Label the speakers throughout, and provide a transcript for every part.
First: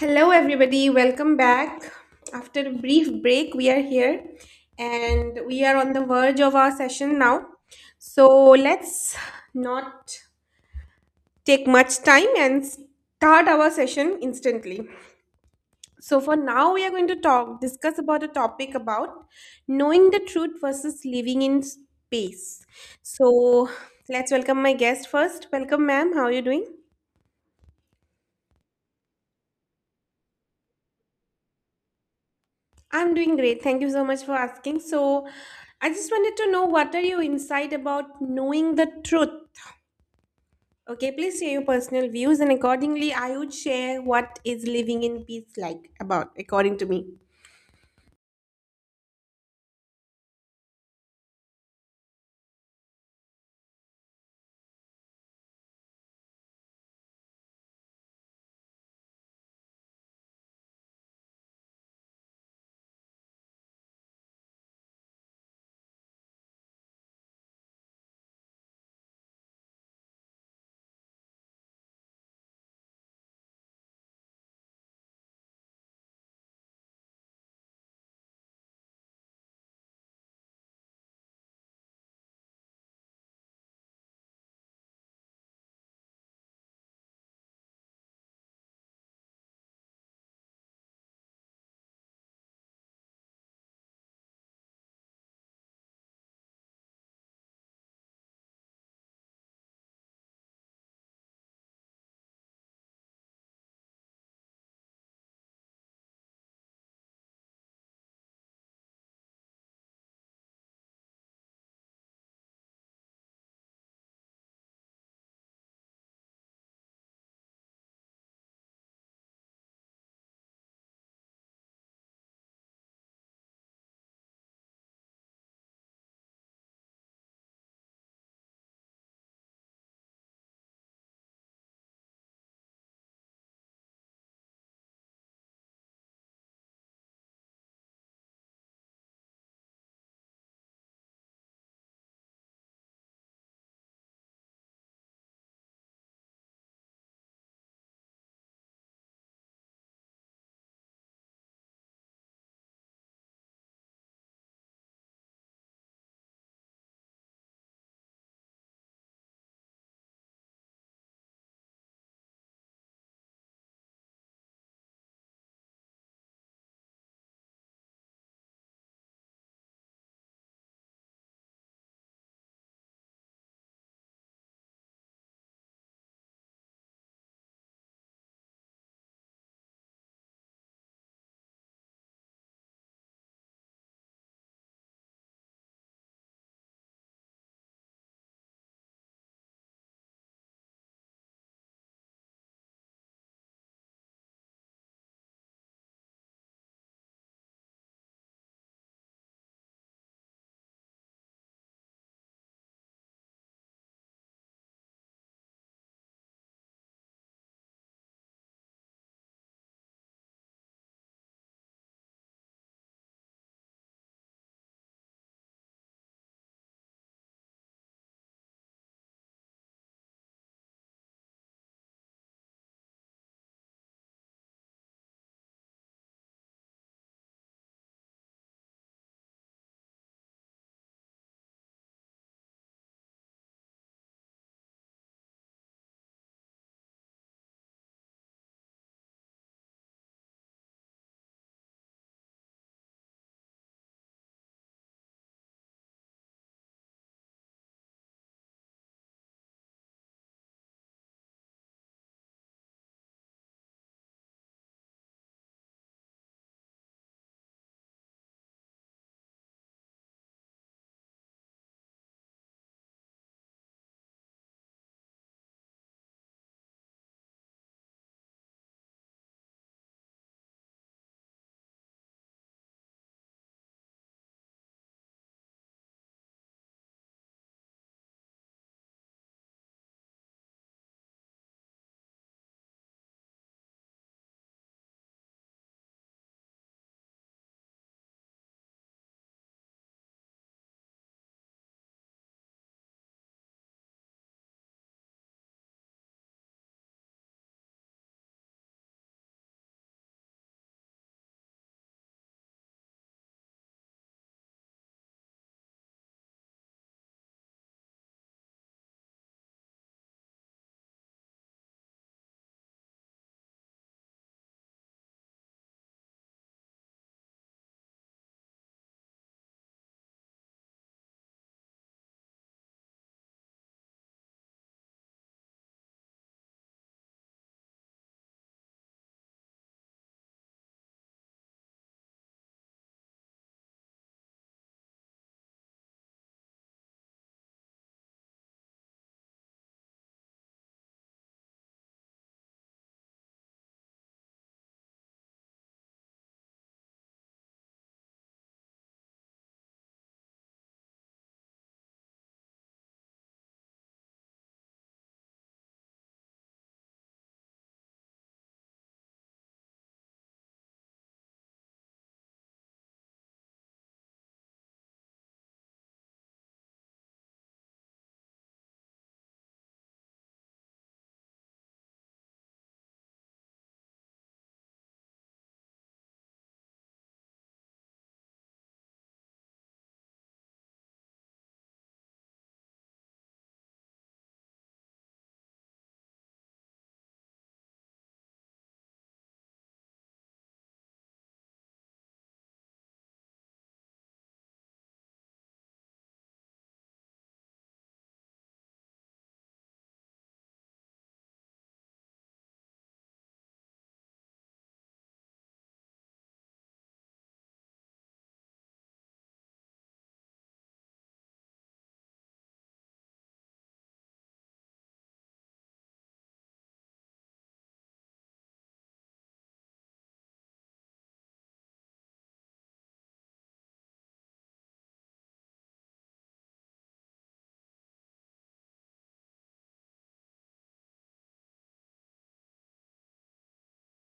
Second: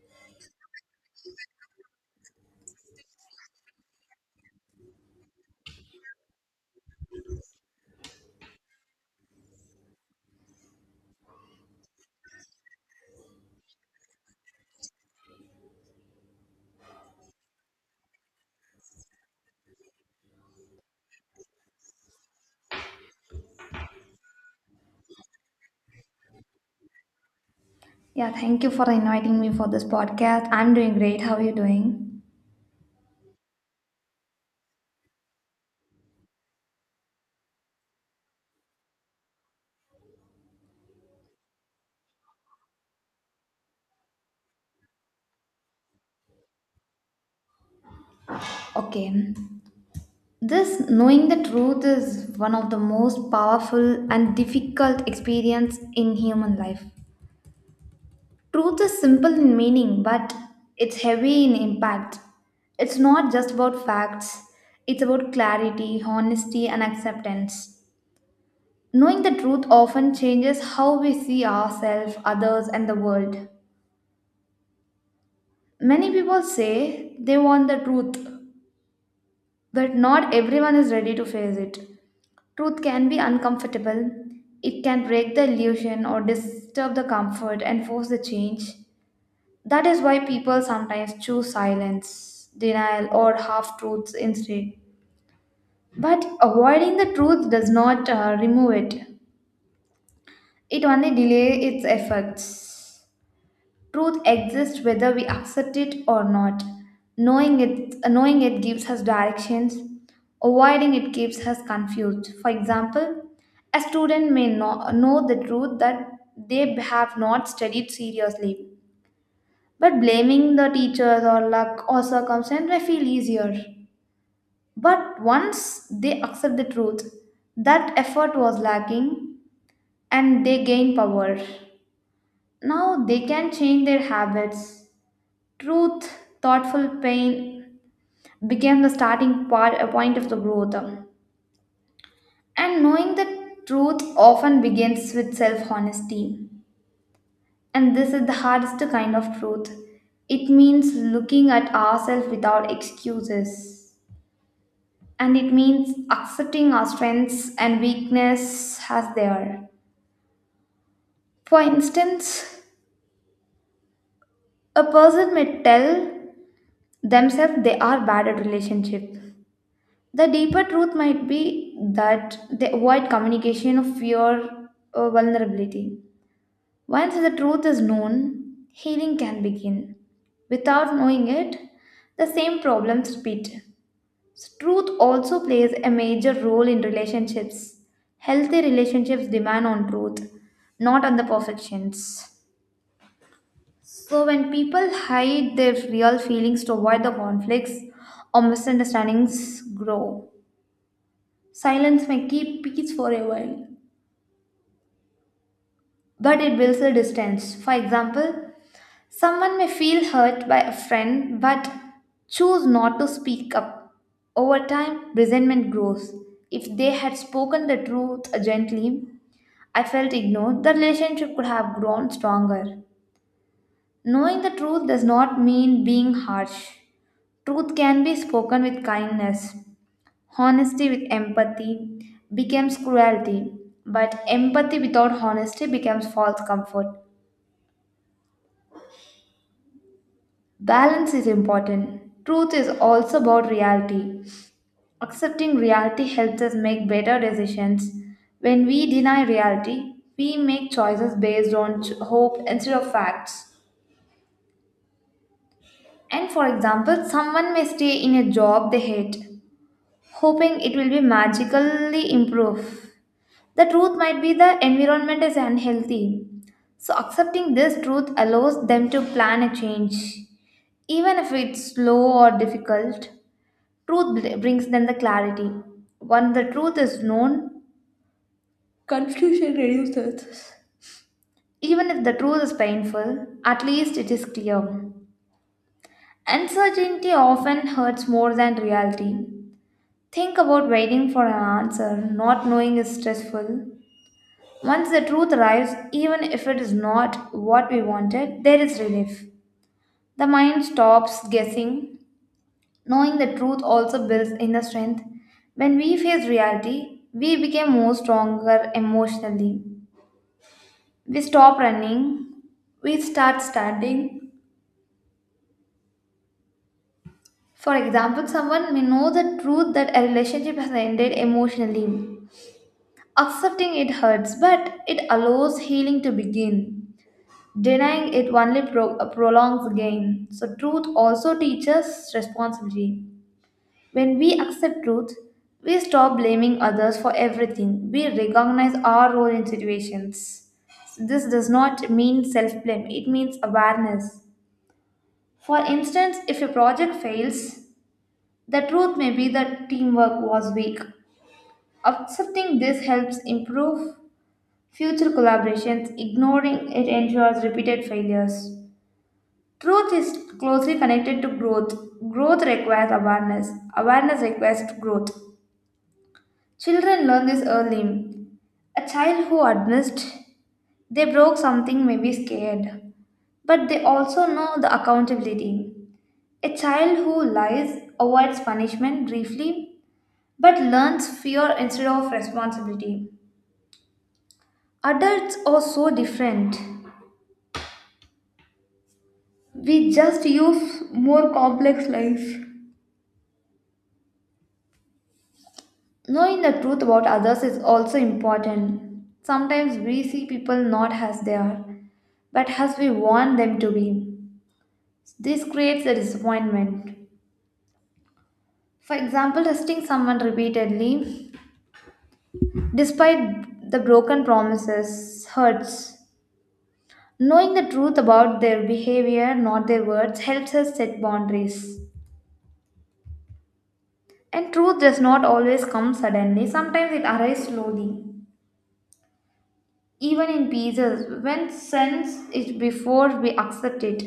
Speaker 1: Hello, everybody. Welcome back. After a brief break, we are here and we are on the verge of our session now. So, let's not take much time and start our session instantly. So, for now, we are going to talk, discuss about a topic about knowing the truth versus living in space. So, let's welcome my guest first. Welcome, ma'am. How are you doing?
Speaker 2: Yeah, thank you for inviting me for this podcast. I'm doing great. How are you doing?
Speaker 1: I'm doing great. Thank you so much for asking. So, I just wanted to know what are your insight about knowing the truth? Okay, please share your personal views, and accordingly, I would share what is living in peace like about, according to me.
Speaker 2: Okay. This knowing the truth is one of the most powerful and difficult experience in human life. Truth is simple in meaning, but it's heavy in impact. It's not just about facts. It's about clarity, honesty, and acceptance. Knowing the truth often changes how we see ourselves, others, and the world. Many people say they want the truth, but not everyone is ready to face it. Truth can be uncomfortable, it can break the illusion or disturb the comfort and force the change. That is why people sometimes choose silence, denial, or half truths instead. But avoiding the truth does not remove it, it only delays its effects. Truth exists whether we accept it or not. Knowing it gives us directions. Avoiding it keeps us confused. For example, a student may not know the truth that they have not studied seriously, but blaming the teachers or luck or circumstance may feel easier. But once they accept the truth, that effort was lacking and they gain power. Now they can change their habits. Truth, thoughtful pain became the starting part, a point of the growth. And knowing the truth often begins with self honesty. And this is the hardest kind of truth. It means looking at ourselves without excuses. And it means accepting our strengths and weakness as they are. For instance, a person may tell themselves they are bad at relationship. The deeper truth might be that they avoid communication of fear or vulnerability. Once the truth is known, healing can begin. Without knowing it, the same problems repeat. So truth also plays a major role in relationships. Healthy relationships demand on truth, not on the perfections. So when people hide their real feelings to avoid the conflicts or misunderstandings grow. Silence may keep peace for a while, but it builds a distance. For example, someone may feel hurt by a friend but choose not to speak up. Over time, resentment grows. If they had spoken the truth gently, I felt ignored, the relationship could have grown stronger. Knowing the truth does not mean being harsh. Truth can be spoken with kindness. Honesty with empathy becomes cruelty, but empathy without honesty becomes false comfort. Balance is important. Truth is also about reality. Accepting reality helps us make better decisions. When we deny reality, we make choices based on hope instead of facts. And for example, someone may stay in a job they hate, hoping it will be magically improve. The truth might be the environment is unhealthy. So, accepting this truth allows them to plan a change, even if it's slow or difficult. Truth brings them the clarity. Once the truth is known, confusion reduces. Even if the truth is painful, at least it is clear. Uncertainty often hurts more than reality. Think about waiting for an answer, not knowing is stressful. Once the truth arrives, even if it is not what we wanted, there is relief. The mind stops guessing. Knowing the truth also builds inner strength. When we face reality, we become more stronger emotionally. We stop running, we start standing. For example, someone may know the truth that a relationship has ended emotionally. Accepting it hurts, but it allows healing to begin. Denying it only prolongs gain. So, truth also teaches responsibility. When we accept truth, we stop blaming others for everything. We recognize our role in situations. This does not mean self blame, it means awareness. For instance, if a project fails, the truth may be that teamwork was weak. Accepting this helps improve future collaborations, ignoring it ensures repeated failures. Truth is closely connected to growth. Growth requires awareness. Awareness requires growth. Children learn this early. A child who admits they broke something may be scared, but they also know the accountability. A child who lies avoids punishment briefly but learns fear instead of responsibility. Adults are so different. We just use more complex life. Knowing the truth about others is also important. Sometimes we see people not as they are, but as we want them to be. This creates a disappointment. For example, testing someone repeatedly, despite the broken promises, hurts. Knowing the truth about their behavior, not their words, helps us set boundaries. And truth does not always come suddenly, sometimes it arrives slowly, even in pieces, when sense is before we accept it.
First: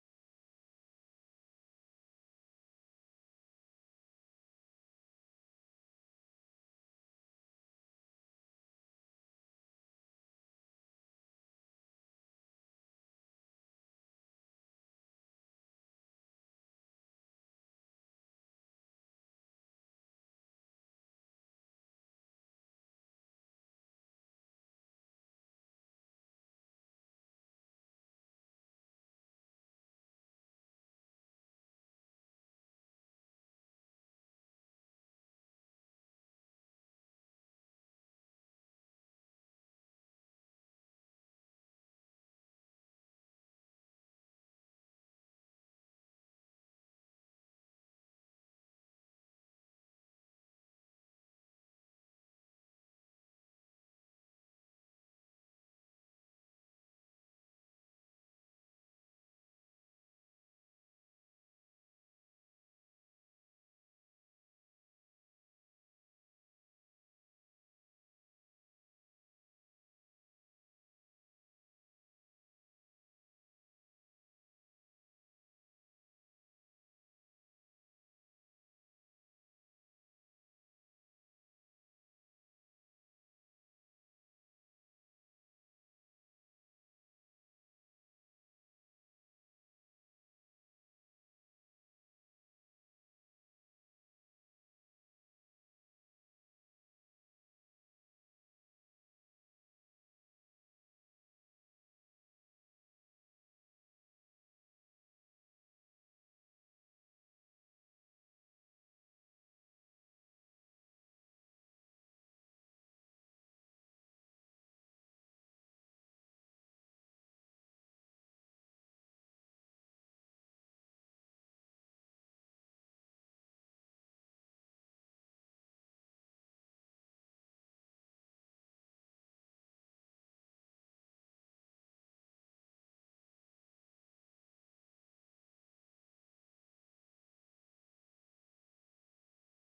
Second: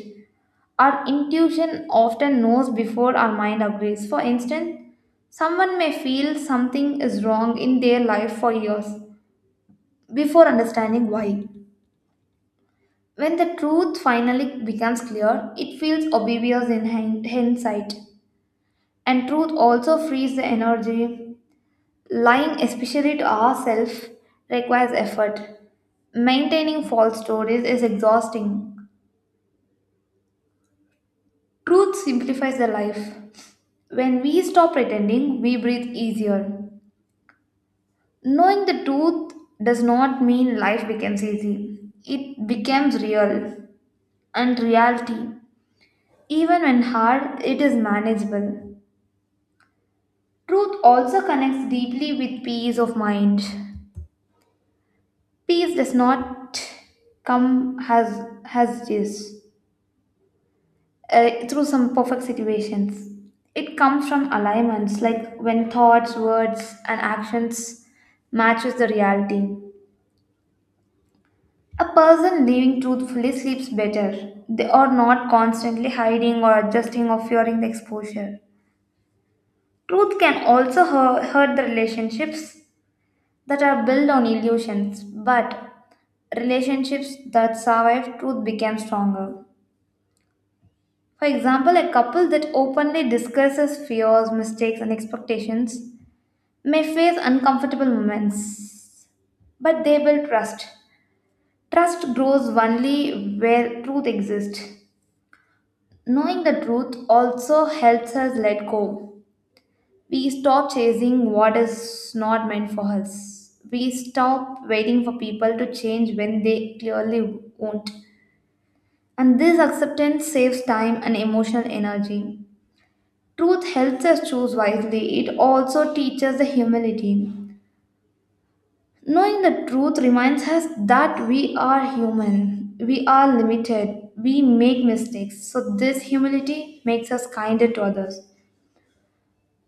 Speaker 2: Our intuition often knows before our mind agrees. For instance, someone may feel something is wrong in their life for years before understanding why. When the truth finally becomes clear, it feels obvious in hindsight. And truth also frees the energy. Lying, especially to ourselves, requires effort. Maintaining false stories is exhausting. Truth simplifies the life. When we stop pretending, we breathe easier. Knowing the truth does not mean life becomes easy, it becomes real. And reality, even when hard, it is manageable. Truth also connects deeply with peace of mind. Peace does not come as is, through some perfect situations. It comes from alignments, like when thoughts, words, and actions matches the reality. A person living truthfully sleeps better. They are not constantly hiding or adjusting or fearing the exposure. Truth can also hurt the relationships that are built on illusions, but relationships that survive truth become stronger. For example, a couple that openly discusses fears, mistakes, and expectations may face uncomfortable moments, but they will trust. Trust grows only where truth exists. Knowing the truth also helps us let go. We stop chasing what is not meant for us. We stop waiting for people to change when they clearly won't. And this acceptance saves time and emotional energy. Truth helps us choose wisely. It also teaches the humility. Knowing the truth reminds us that we are human, we are limited, we make mistakes. So, this humility makes us kinder to others.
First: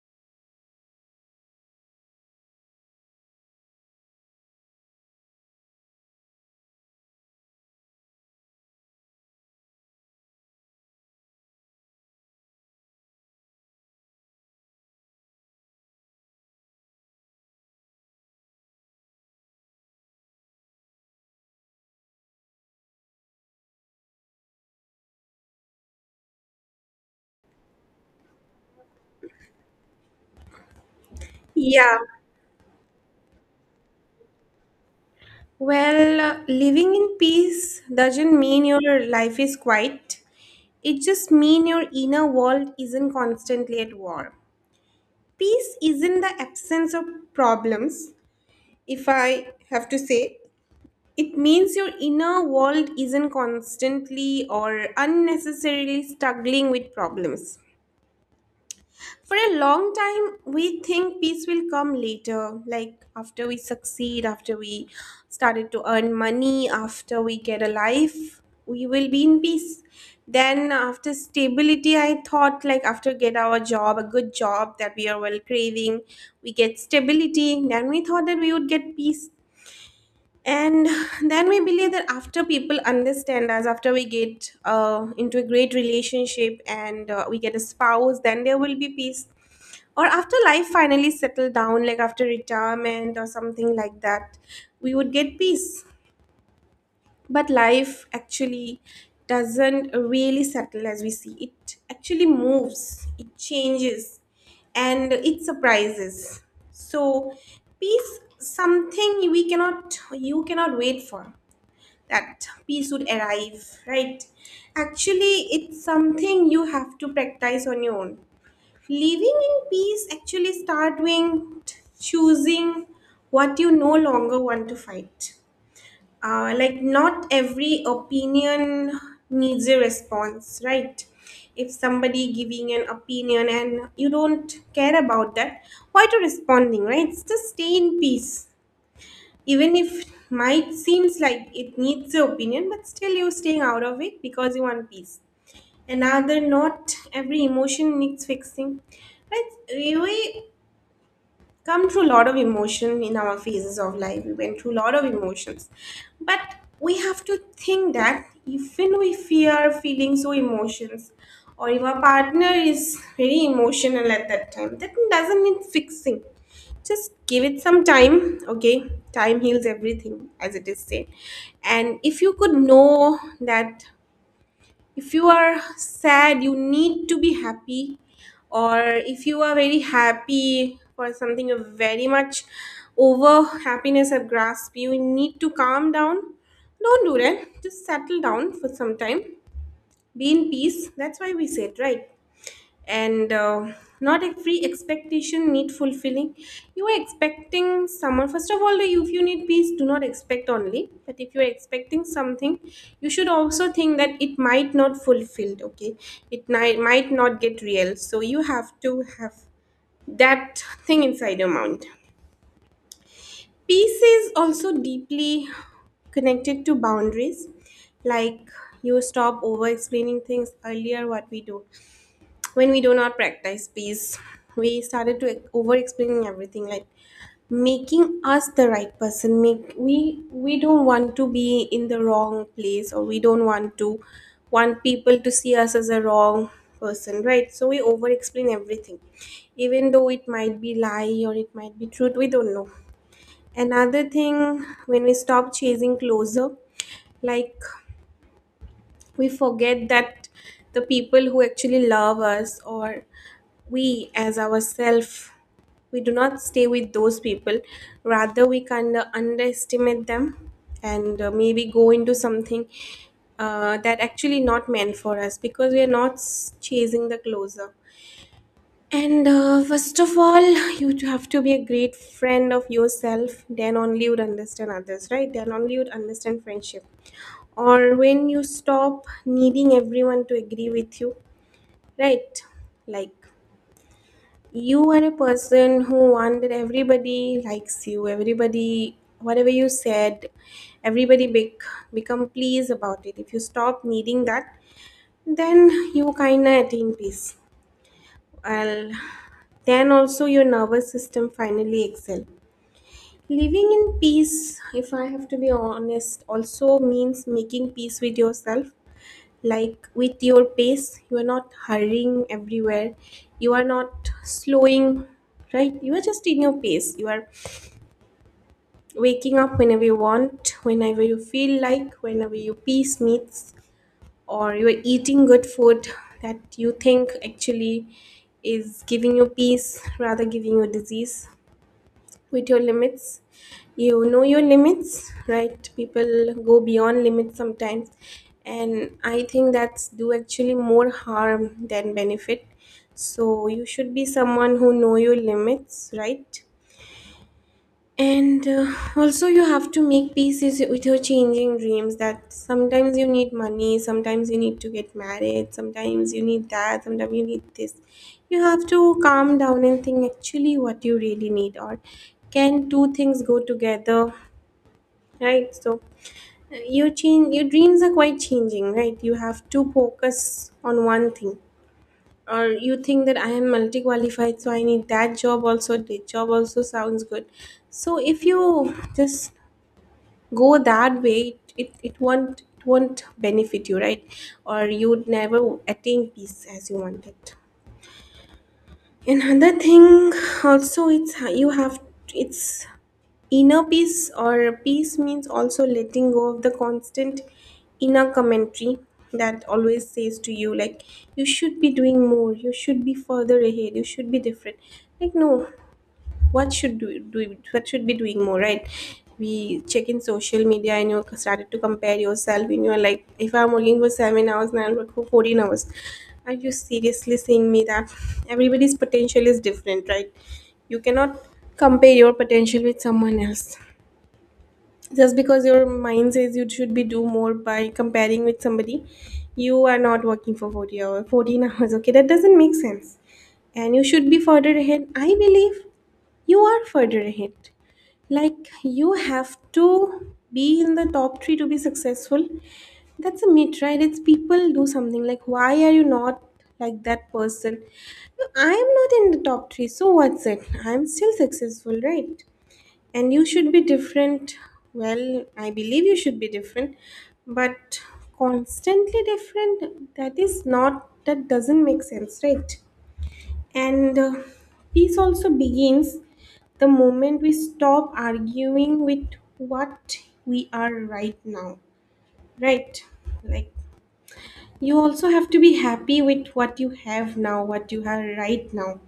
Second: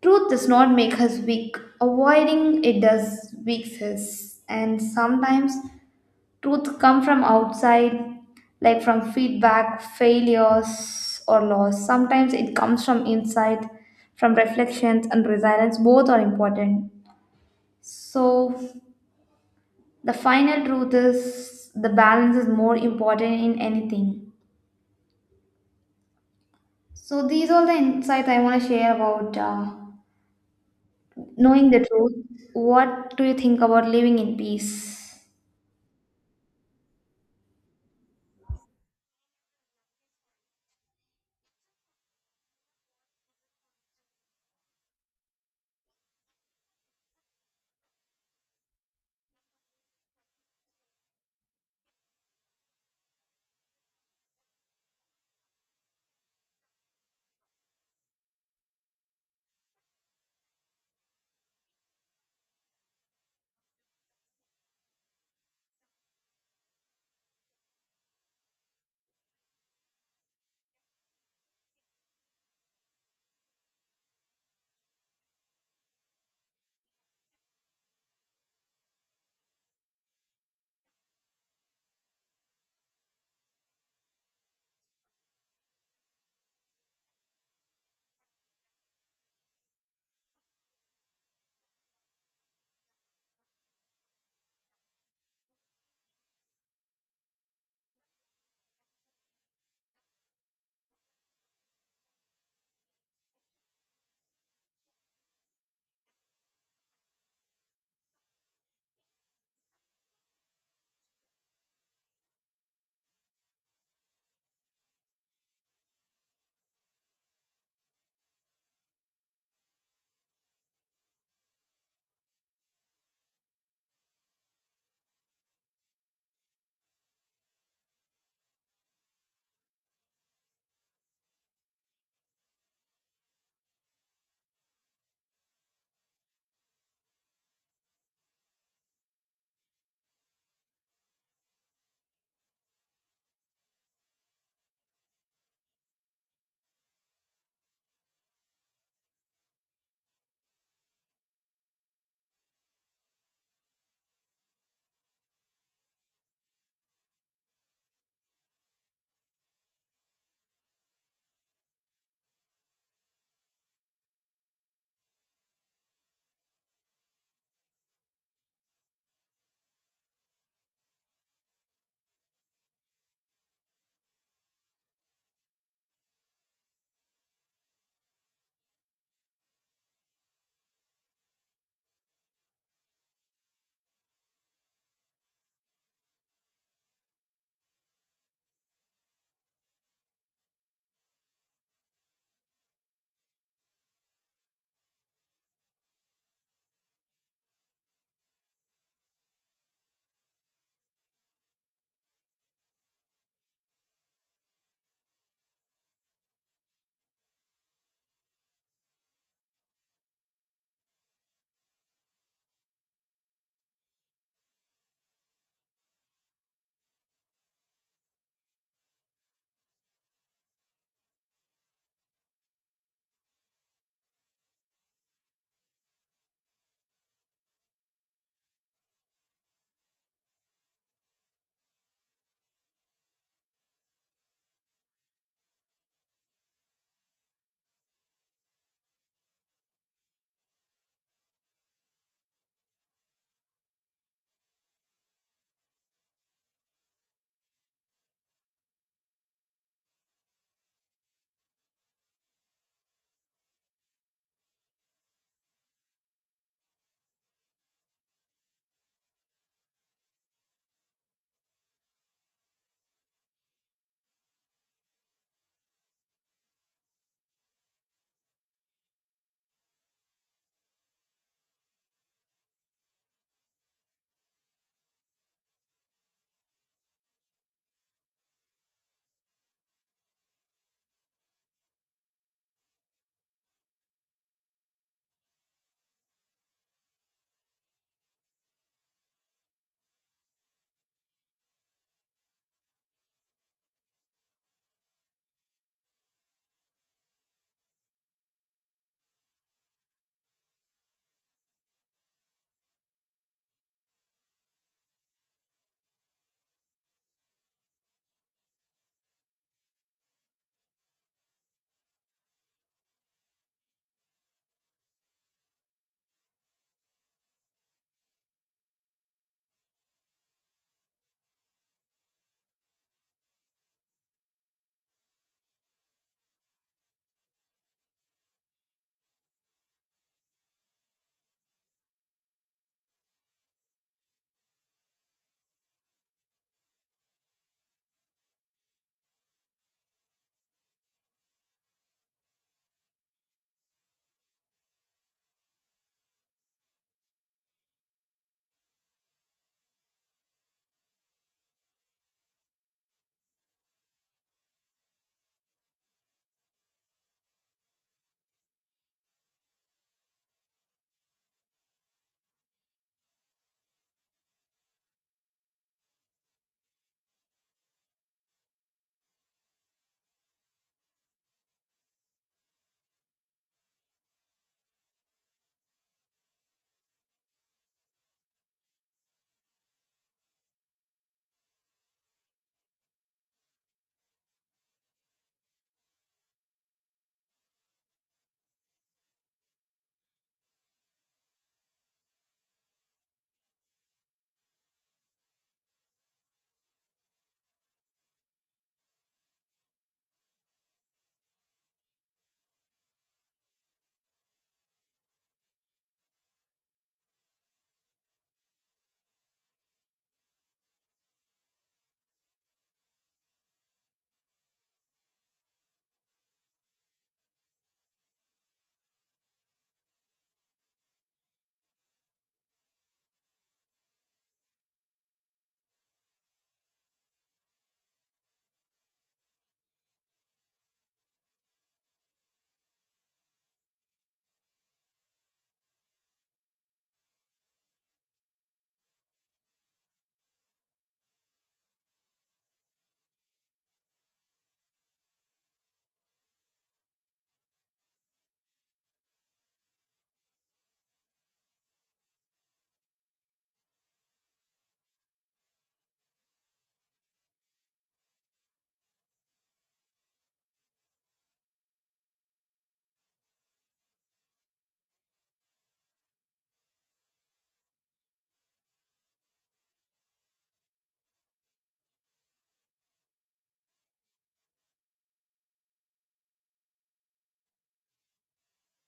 Speaker 2: Truth does not make us weak, avoiding it does weak us. And sometimes truth comes from outside, like from feedback, failures, or loss. Sometimes it comes from inside, from reflections and resilience. Both are important. So, the final truth is the balance is more important in anything. So these are the insights I want to share about knowing the
Speaker 1: Yeah.
Speaker 2: truth. What do you think about living in peace?
Speaker 1: Well, living in peace doesn't mean your life is quiet. It just means your inner world isn't constantly at war. Peace isn't the absence of problems, if I have to say. It means your inner world isn't constantly or unnecessarily struggling with problems. For a long time, we think peace will come later, like after we succeed, after we started to earn money, after we get a life, we will be in peace. Then after stability, I thought like after get our job, a good job that we are well craving, we get stability. Then we thought that we would get peace, and then we believe that after people understand us, after we get into a great relationship, and we get a spouse, then there will be peace, or after life finally settle down like after retirement or something like that, we would get peace. But life actually doesn't really settle as we see. It actually moves, it changes, and it surprises. So peace something we cannot, you cannot wait for that peace would arrive, right? Actually, it's something you have to practice on your own. Living in peace actually start with choosing what you no longer want to fight. Like, not every opinion needs a response, right? If somebody giving an opinion and you don't care about that, why to responding, right? Just stay in peace even if might seems like it needs your opinion, but still you're staying out of it because you want peace. Another, not every emotion needs fixing, but we come through a lot of emotion in our phases of life, we went through a lot of emotions. But we have to think that even if we are feeling so emotions, or if our partner is very emotional at that time, that doesn't need fixing. Just give it some time. Okay, time heals everything, as it is said. And if you could know that, if you are sad you need to be happy, or if you are very happy for something, you're very much over happiness have grasp, you need to calm down. Don't do that, just settle down for some time, be in peace. That's why we said, right? And not every expectation need fulfilling. You are expecting someone, first of all, if you need peace, do not expect only, but if you are expecting something, you should also think that it might not fulfilled. Okay, it might not get real, so you have to have that thing inside your mind. Peace is also deeply connected to boundaries. Like, you stop over explaining things. Earlier what we do, when we do not practice peace, we started to over explaining everything, like making us the right person, make we don't want to be in the wrong place, or we don't want to want people to see us as a wrong person, right? So we over explain everything, even though it might be lie or it might be truth, we don't know. Another thing, when we stop chasing closer, like, we forget that the people who actually love us, or we as ourselves, we do not stay with those people, rather we kind of underestimate them, and maybe go into something that actually not meant for us because we are not chasing the closer. And first of all, you to have to be a great friend of yourself, then only you'd understand others, right? Then only you'd understand friendship. Or when you stop needing everyone to agree with you, right? Like, you are a person who want that everybody likes you, everybody whatever you said, everybody become pleased about it. If you stop needing that, then you kinda attain peace. Well, then also your nervous system finally excel. Living in peace, if I have to be honest, also means making peace with yourself. Like with your pace, you are not hurrying everywhere, you are not slowing, right? You are just in your pace, you are waking up whenever you want, whenever you feel like, whenever your peace meets. Or you are eating good food that you think actually is giving you peace rather giving you disease. With your limits, you know your limits, right? People go beyond limits sometimes, and I think that's do actually more harm than benefit. So you should be someone who know your limits, right? And also, you have to make peace with your changing dreams. That sometimes you need money, sometimes you need to get married, sometimes you need that, sometimes you need this. You have to calm down and think actually what you really need, or can two things go together, right? So, your change, your dreams are quite changing, right? You have to focus on one thing, or you think that I am multi qualified, so I need that job also. This job also sounds good. So, if you just go that way, it won't benefit you, right? Or you'd never attain peace as you wanted. Another thing, also it's how you have, it's inner peace, or peace means also letting go of the constant inner commentary that always says to you, like, you should be doing more, you should be further ahead, you should be different. Like, no. What should do, do what should be doing more, right? We check in social media and you started to compare yourself and you're like, if I'm working for 7 hours now, I'll work for 14 hours. Are you seriously saying me that? Everybody's potential is different, right? You cannot compare your potential with someone else just because your mind says you should be do more by comparing with somebody. You are not working for 40 hours, 14 hours. Okay, that doesn't make sense. And you should be further ahead. I believe you are further ahead. Like, you have to be in the top three to be successful. That's a myth, right? It's people do something like, why are you not like that person? No, I am not in the top three, so what's it, I'm still successful, right? And you should be different. Well, I believe you should be different, but constantly different, that is not, that doesn't make sense, right? And peace also begins the moment we stop arguing with what we are right now, right? Like, you also have to be happy with what you have now, what you have right now.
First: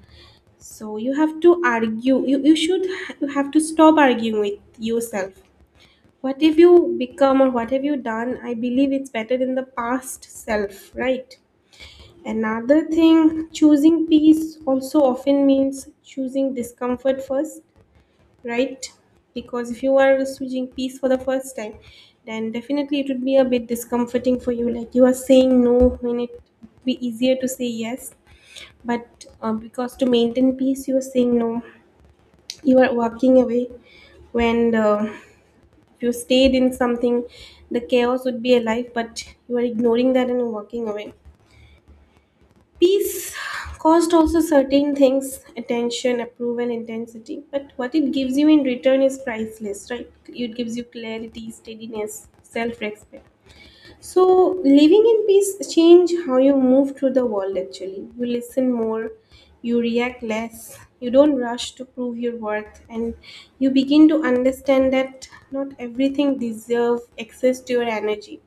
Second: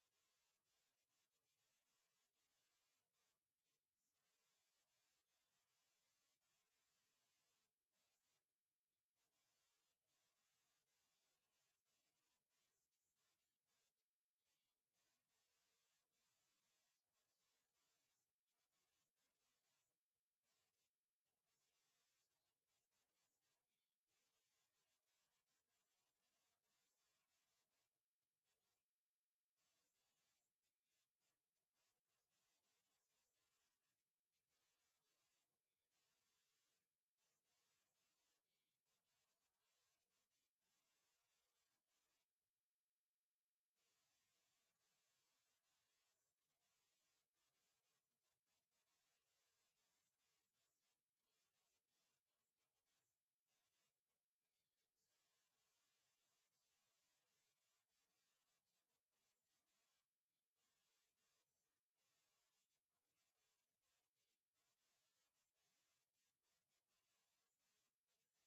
Speaker 1: So you have to argue, you should, you have to stop arguing with yourself what have you become or what have you done. I believe it's better in the past self, right? Another thing, choosing peace also often means choosing discomfort first, right? Because if you are choosing peace for the first time, then definitely it would be a bit discomforting for you, like you are saying no when it would be easier to say yes. But because to maintain peace you are saying no, you are walking away. When if you stayed in something, the chaos would be alive, but you are ignoring that and walking away. Peace cost also certain things, attention, approval, intensity, but what it gives you in return is priceless, right? It gives you clarity, steadiness, self respect. So, living in peace change how you move through the world actually. You listen more, you react less, you don't rush to prove your worth, and you begin to understand that not everything deserves access to your energy.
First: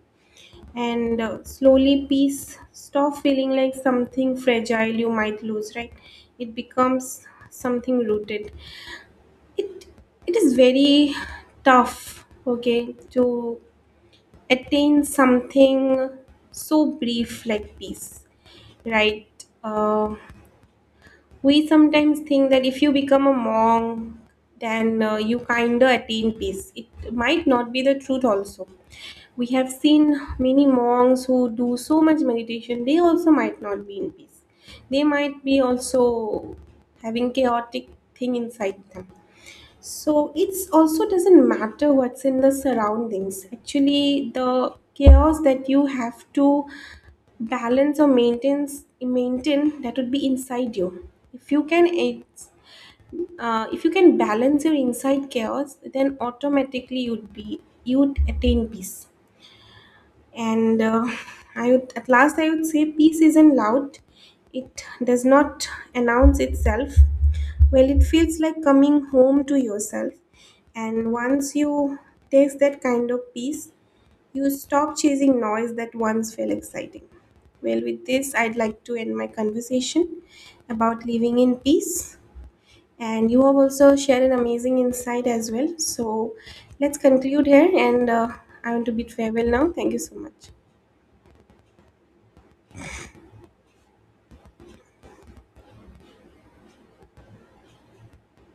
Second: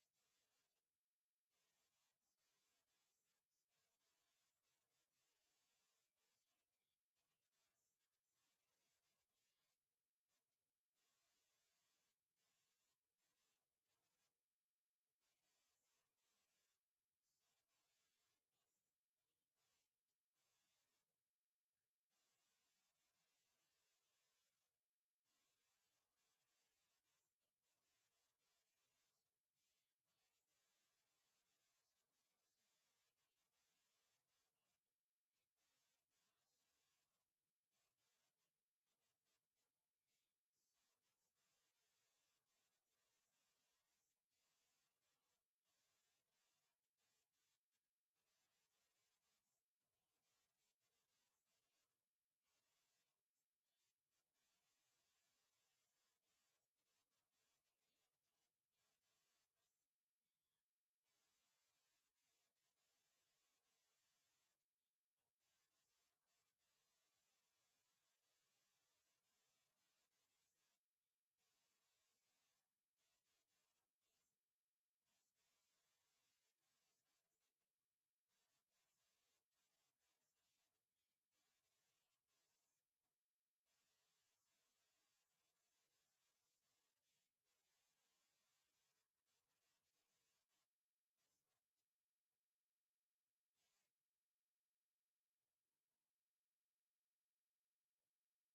Speaker 1: And slowly peace stop feeling like something fragile you might lose, right? It becomes something rooted. It it is very tough, okay, to attain something so brief like peace, right? Uh, we sometimes think that if you become a monk, then you kind of attain peace. It might not be the truth, also. We have seen many monks who do so much meditation, they also might not be in peace. They might be also having chaotic thing inside them. So it's also doesn't matter what's in the surroundings. Actually, the chaos that you have to balance or maintain that would be inside you. If you can it's, if you can balance your inside chaos, then automatically you'd attain peace. And I would, at last I would say peace isn't loud. It does not announce itself. Well, it feels like coming home to yourself, and once you taste that kind of peace, you stop chasing noise that once felt exciting. Well, with this, I'd like to end my conversation about living in peace. And you have also shared an amazing insight as well. So let's conclude here. And I want to bid farewell now. Thank you so much.